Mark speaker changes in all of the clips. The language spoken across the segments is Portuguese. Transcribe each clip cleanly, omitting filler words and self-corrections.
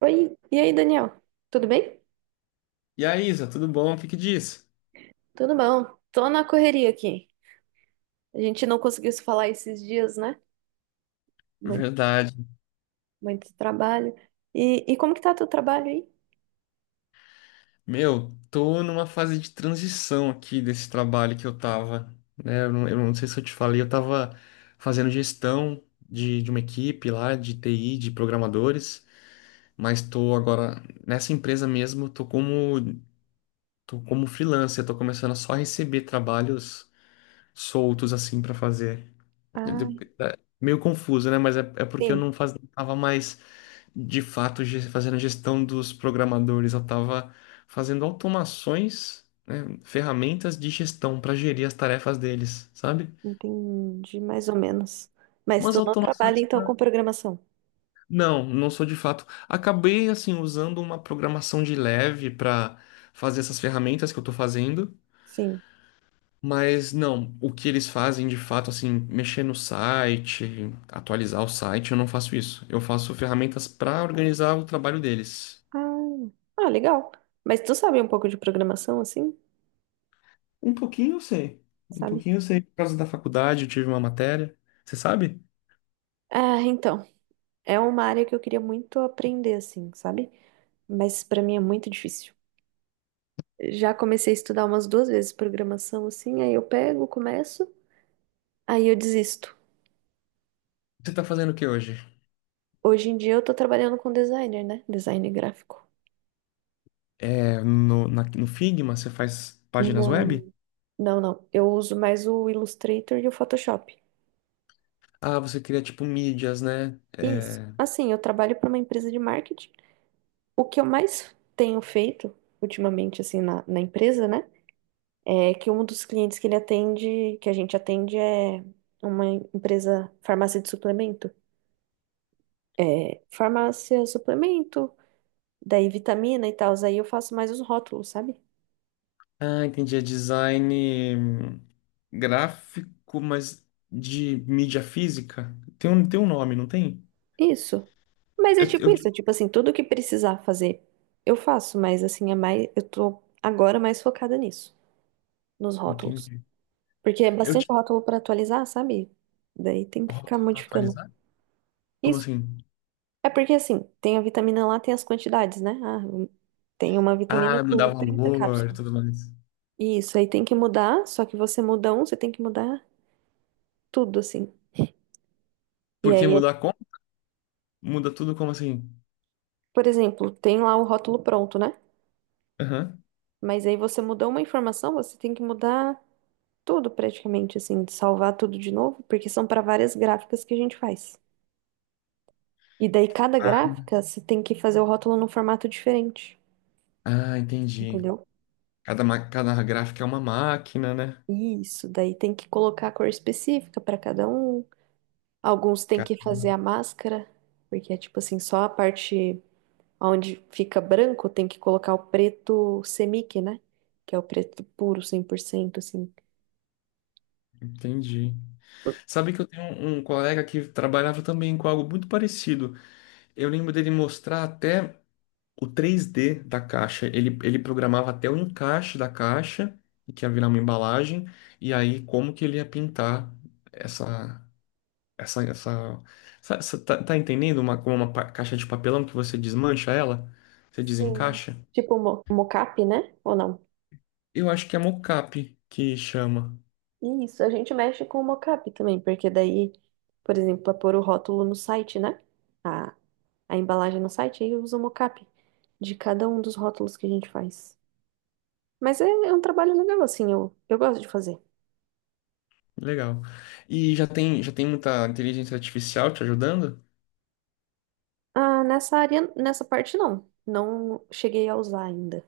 Speaker 1: Oi, e aí, Daniel? Tudo bem?
Speaker 2: E aí, Isa, tudo bom? O que que diz?
Speaker 1: Tudo bom. Tô na correria aqui. A gente não conseguiu se falar esses dias, né? Muito,
Speaker 2: Verdade.
Speaker 1: muito trabalho. E como que tá teu trabalho aí?
Speaker 2: Meu, tô numa fase de transição aqui desse trabalho que eu tava, né? Eu não sei se eu te falei, eu tava fazendo gestão de uma equipe lá, de TI, de programadores, mas tô agora nessa empresa mesmo, tô como freelancer, tô começando a só receber trabalhos soltos assim pra fazer. Eu-
Speaker 1: Ah,
Speaker 2: eu- Meio confuso, né? Mas é porque eu
Speaker 1: sim,
Speaker 2: não faz, tava mais de fato fazendo a gestão dos programadores, eu estava fazendo automações, né, ferramentas de gestão para gerir as tarefas deles, sabe?
Speaker 1: entendi mais ou menos. Mas
Speaker 2: Umas
Speaker 1: tu não trabalha
Speaker 2: automações
Speaker 1: então com
Speaker 2: para.
Speaker 1: programação?
Speaker 2: Não, não sou de fato. Acabei assim usando uma programação de leve para fazer essas ferramentas que eu estou fazendo.
Speaker 1: Sim.
Speaker 2: Mas não, o que eles fazem de fato, assim, mexer no site, atualizar o site, eu não faço isso. Eu faço ferramentas para organizar o trabalho deles.
Speaker 1: Ah, ah, legal. Mas tu sabe um pouco de programação, assim?
Speaker 2: Um pouquinho eu sei. Um
Speaker 1: Sabe?
Speaker 2: pouquinho eu sei. Por causa da faculdade, eu tive uma matéria. Você sabe?
Speaker 1: Ah, então. É uma área que eu queria muito aprender, assim, sabe? Mas pra mim é muito difícil. Já comecei a estudar umas duas vezes programação, assim, aí eu pego, começo, aí eu desisto.
Speaker 2: Você tá fazendo o que hoje?
Speaker 1: Hoje em dia eu tô trabalhando com designer, né? Design gráfico.
Speaker 2: É, no Figma, você faz páginas web?
Speaker 1: Não. Não, não. Eu uso mais o Illustrator e o Photoshop.
Speaker 2: Ah, você cria tipo mídias, né?
Speaker 1: Isso.
Speaker 2: É,
Speaker 1: Assim, eu trabalho para uma empresa de marketing. O que eu mais tenho feito ultimamente, assim, na empresa, né? É que um dos clientes que ele atende, que a gente atende, é uma empresa, farmácia de suplemento. É, farmácia, suplemento, daí vitamina e tal. Aí eu faço mais os rótulos, sabe?
Speaker 2: ah, entendi. É design gráfico, mas de mídia física. Tem um nome, não tem?
Speaker 1: Isso. Mas é
Speaker 2: Eu,
Speaker 1: tipo
Speaker 2: eu te-
Speaker 1: isso, é tipo assim, tudo que precisar fazer, eu faço, mas assim, é mais, eu tô agora mais focada nisso, nos rótulos.
Speaker 2: Entendi.
Speaker 1: Porque é
Speaker 2: Eu
Speaker 1: bastante
Speaker 2: tinha
Speaker 1: rótulo pra atualizar, sabe? Daí tem
Speaker 2: um
Speaker 1: que ficar
Speaker 2: rótulo pra
Speaker 1: modificando.
Speaker 2: atualizar? Como
Speaker 1: Isso.
Speaker 2: assim?
Speaker 1: É porque assim, tem a vitamina lá, tem as quantidades, né? Tem uma vitamina
Speaker 2: Ah, mudar
Speaker 1: com 30
Speaker 2: valor e
Speaker 1: cápsulas.
Speaker 2: tudo mais.
Speaker 1: Isso, aí tem que mudar, só que você muda um, você tem que mudar tudo, assim. E
Speaker 2: Porque
Speaker 1: aí,
Speaker 2: mudar como? Muda tudo como assim?
Speaker 1: por exemplo, tem lá o rótulo pronto, né?
Speaker 2: Aham.
Speaker 1: Mas aí você mudou uma informação, você tem que mudar tudo praticamente, assim, salvar tudo de novo, porque são para várias gráficas que a gente faz. E daí cada gráfica você tem que fazer o rótulo num formato diferente,
Speaker 2: Ah, entendi.
Speaker 1: entendeu?
Speaker 2: Cada gráfica é uma máquina, né?
Speaker 1: Isso, daí tem que colocar a cor específica para cada um. Alguns tem
Speaker 2: Cara,
Speaker 1: que fazer a máscara, porque é tipo assim, só a parte onde fica branco tem que colocar o preto semic, né? Que é o preto puro, cem por cento assim.
Speaker 2: entendi. Sabe que eu tenho um colega que trabalhava também com algo muito parecido. Eu lembro dele mostrar até o 3D da caixa. Ele programava até o encaixe da caixa, que ia virar uma embalagem, e aí como que ele ia pintar essa. Essa, essa, tá, tá entendendo? Uma, como uma caixa de papelão que você desmancha ela, você
Speaker 1: Sim.
Speaker 2: desencaixa?
Speaker 1: Tipo mo mocap, né? Ou não?
Speaker 2: Eu acho que é mocap que chama.
Speaker 1: Isso, a gente mexe com o mockup também, porque daí, por exemplo, para pôr o rótulo no site, né? A, a embalagem no site, aí usa o mockup de cada um dos rótulos que a gente faz. Mas é, é um trabalho legal, assim, eu gosto de fazer.
Speaker 2: Legal. E já tem muita inteligência artificial te ajudando?
Speaker 1: Ah, nessa área, nessa parte não. Não cheguei a usar ainda.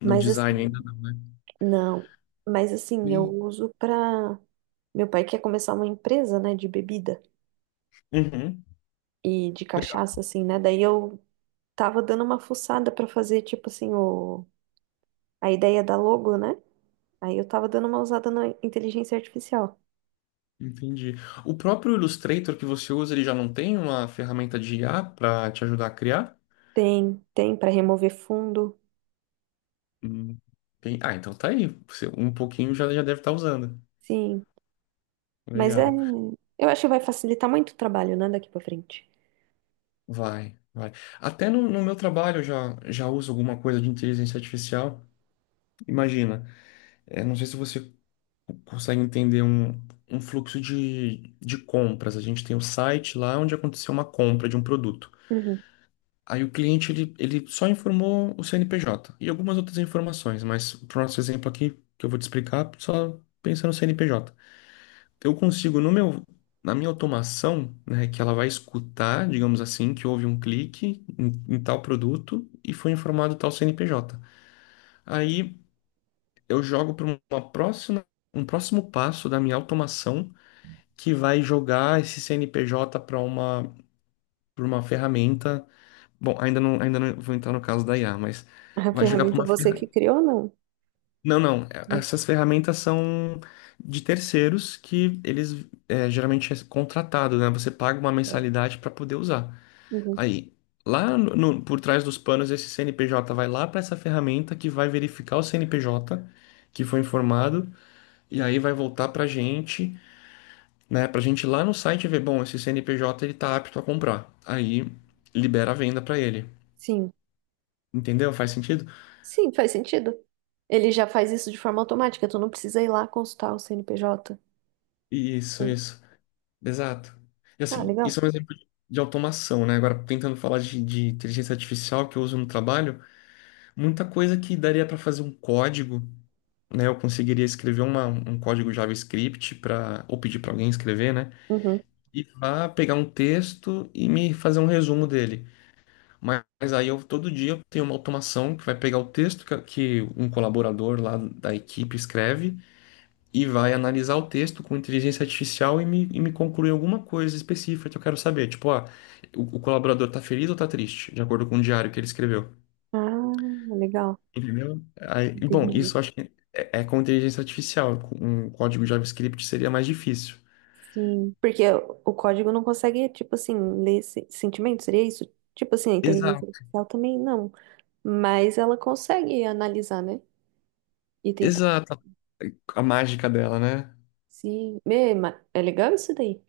Speaker 2: No
Speaker 1: Mas
Speaker 2: design ainda
Speaker 1: assim,
Speaker 2: não, né?
Speaker 1: não. Mas assim, eu
Speaker 2: Bem,
Speaker 1: uso pra. Meu pai quer começar uma empresa, né, de bebida
Speaker 2: uhum.
Speaker 1: e de
Speaker 2: Legal.
Speaker 1: cachaça, assim, né? Daí eu tava dando uma fuçada pra fazer, tipo assim, o a ideia da logo, né? Aí eu tava dando uma usada na inteligência artificial.
Speaker 2: Entendi. O próprio Illustrator que você usa, ele já não tem uma ferramenta de IA para te ajudar a criar?
Speaker 1: Tem, tem para remover fundo.
Speaker 2: Hum, Ah, então tá aí. Você um pouquinho já deve estar usando.
Speaker 1: Sim, mas é,
Speaker 2: Legal.
Speaker 1: eu acho que vai facilitar muito o trabalho, né, daqui para frente.
Speaker 2: Vai, vai. Até no meu trabalho eu já uso alguma coisa de inteligência artificial. Imagina, é, não sei se você consegue entender um fluxo de compras. A gente tem o site lá onde aconteceu uma compra de um produto.
Speaker 1: Uhum.
Speaker 2: Aí o cliente ele só informou o CNPJ e algumas outras informações, mas para o nosso exemplo aqui, que eu vou te explicar, só pensa no CNPJ. Eu consigo no meu Na minha automação, né, que ela vai escutar, digamos assim, que houve um clique em tal produto e foi informado tal CNPJ. Aí eu jogo para uma próxima um próximo passo da minha automação que vai jogar esse CNPJ para uma ferramenta. Bom, ainda não vou entrar no caso da IA, mas
Speaker 1: A
Speaker 2: vai jogar para
Speaker 1: ferramenta
Speaker 2: uma
Speaker 1: você que
Speaker 2: ferramenta.
Speaker 1: criou, não?
Speaker 2: Não, não.
Speaker 1: Não.
Speaker 2: Essas ferramentas são de terceiros que geralmente é contratado, né? Você paga uma
Speaker 1: É.
Speaker 2: mensalidade para poder usar.
Speaker 1: Uhum.
Speaker 2: Aí, lá no, no- por trás dos panos, esse CNPJ vai lá para essa ferramenta que vai verificar o CNPJ que foi informado e aí vai voltar para a gente, né? Pra gente ir lá no site ver, bom, esse CNPJ ele tá apto a comprar. Aí libera a venda pra ele.
Speaker 1: Sim.
Speaker 2: Entendeu? Faz sentido?
Speaker 1: Sim, faz sentido. Ele já faz isso de forma automática, tu não precisa ir lá consultar o CNPJ.
Speaker 2: Isso,
Speaker 1: Entendi.
Speaker 2: isso. Exato. E
Speaker 1: Ah,
Speaker 2: assim,
Speaker 1: legal.
Speaker 2: isso é um exemplo de automação, né? Agora, tentando falar de inteligência artificial que eu uso no trabalho, muita coisa que daria para fazer um código, né? Eu conseguiria escrever um código JavaScript para ou pedir para alguém escrever, né?
Speaker 1: Uhum.
Speaker 2: E vá pegar um texto e me fazer um resumo dele. Mas aí eu todo dia tenho uma automação que vai pegar o texto que um colaborador lá da equipe escreve e vai analisar o texto com inteligência artificial e e me concluir alguma coisa específica que eu quero saber. Tipo, ah, o colaborador tá feliz ou tá triste, de acordo com o diário que ele escreveu.
Speaker 1: Ah, legal.
Speaker 2: Entendeu? Aí, bom, isso
Speaker 1: Entendi.
Speaker 2: eu acho que é com inteligência artificial. Com um código JavaScript seria mais difícil.
Speaker 1: Sim, porque o código não consegue, tipo assim, ler se- sentimento, seria isso? Tipo assim, a inteligência
Speaker 2: Exato.
Speaker 1: artificial também não, mas ela consegue analisar, né? E tentar
Speaker 2: Exato. A mágica dela, né?
Speaker 1: se... Mê, ma- É legal isso daí.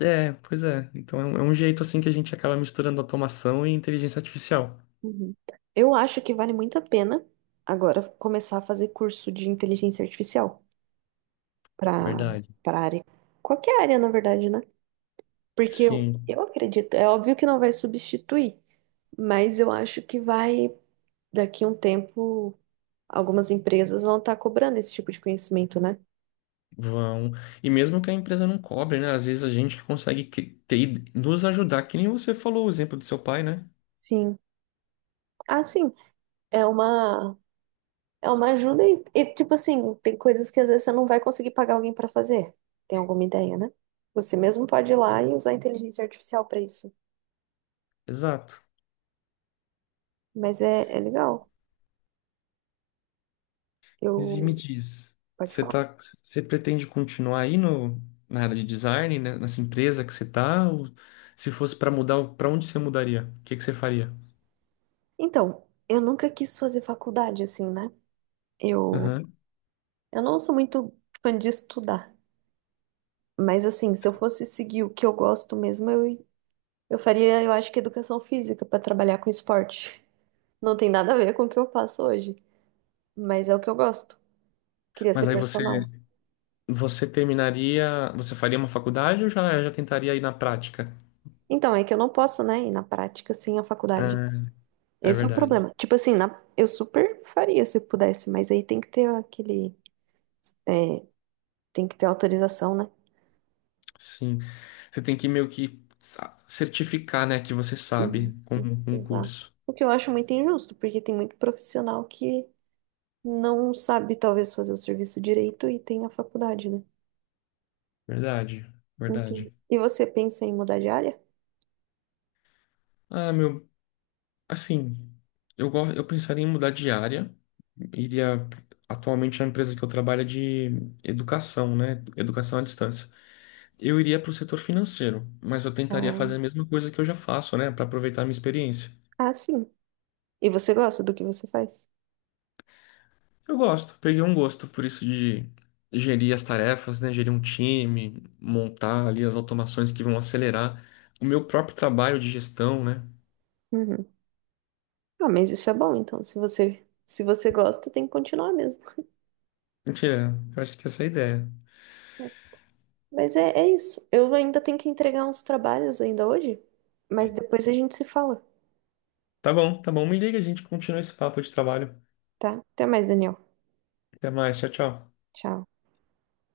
Speaker 2: É, pois é. Então é é um jeito assim que a gente acaba misturando automação e inteligência artificial.
Speaker 1: Uhum. Eu acho que vale muito a pena agora começar a fazer curso de inteligência artificial para
Speaker 2: Verdade.
Speaker 1: para área. Qualquer área, na verdade, né? Porque eu,
Speaker 2: Sim,
Speaker 1: eu acredito, é óbvio que não vai substituir, mas eu acho que vai, daqui a um tempo. Algumas empresas vão estar cobrando esse tipo de conhecimento, né?
Speaker 2: vão. E mesmo que a empresa não cobre, né? Às vezes a gente consegue nos ajudar, que nem você falou o exemplo do seu pai, né?
Speaker 1: Sim. Ah, sim. É uma, é uma ajuda e, tipo assim, tem coisas que às vezes você não vai conseguir pagar alguém para fazer. Tem alguma ideia, né? Você mesmo pode ir lá e usar a inteligência artificial para isso.
Speaker 2: Exato.
Speaker 1: Mas é, é legal.
Speaker 2: Mas e me
Speaker 1: Eu.
Speaker 2: diz,
Speaker 1: Pode
Speaker 2: você
Speaker 1: falar.
Speaker 2: tá, você pretende continuar aí no, na área de design, né? Nessa empresa que você tá? Ou se fosse para mudar, para onde você mudaria? O que que você faria?
Speaker 1: Então, eu nunca quis fazer faculdade, assim, né? Eu,
Speaker 2: Aham.
Speaker 1: eu não sou muito fã de estudar. Mas, assim, se eu fosse seguir o que eu gosto mesmo, eu faria, eu acho que educação física para trabalhar com esporte. Não tem nada a ver com o que eu faço hoje, mas é o que eu gosto. Queria ser
Speaker 2: Mas aí você
Speaker 1: personal.
Speaker 2: você terminaria, você faria uma faculdade ou já tentaria ir na prática?
Speaker 1: Então, é que eu não posso, né, ir na prática sem a faculdade.
Speaker 2: Ah, é
Speaker 1: Esse é o
Speaker 2: verdade.
Speaker 1: problema. Tipo assim, eu super faria se eu pudesse, mas aí tem que ter aquele. É, tem que ter autorização, né?
Speaker 2: Sim. Você tem que meio que certificar, né, que você sabe
Speaker 1: Isso,
Speaker 2: com um
Speaker 1: exato.
Speaker 2: curso.
Speaker 1: O que eu acho muito injusto, porque tem muito profissional que não sabe, talvez, fazer o serviço direito e tem a faculdade, né?
Speaker 2: Verdade,
Speaker 1: Enfim.
Speaker 2: verdade.
Speaker 1: E você pensa em mudar de área?
Speaker 2: Ah, meu, assim, eu pensaria em mudar de área. Iria atualmente a empresa que eu trabalho é de educação, né? Educação à distância. Eu iria para o setor financeiro, mas eu tentaria
Speaker 1: Ah,
Speaker 2: fazer a mesma coisa que eu já faço, né, para aproveitar a minha experiência.
Speaker 1: ah, sim. E você gosta do que você faz?
Speaker 2: Eu gosto, peguei um gosto por isso de gerir as tarefas, né? Gerir um time, montar ali as automações que vão acelerar o meu próprio trabalho de gestão, né?
Speaker 1: Uhum. Ah, mas isso é bom, então. Se você, se você gosta, tem que continuar mesmo.
Speaker 2: Mentira, eu acho que essa é a ideia.
Speaker 1: É. Mas é, é isso. Eu ainda tenho que entregar uns trabalhos ainda hoje, mas depois a gente se fala,
Speaker 2: Tá bom, me liga, a gente continua esse papo de trabalho.
Speaker 1: tá? Até mais, Daniel.
Speaker 2: Até mais, tchau, tchau.
Speaker 1: Tchau.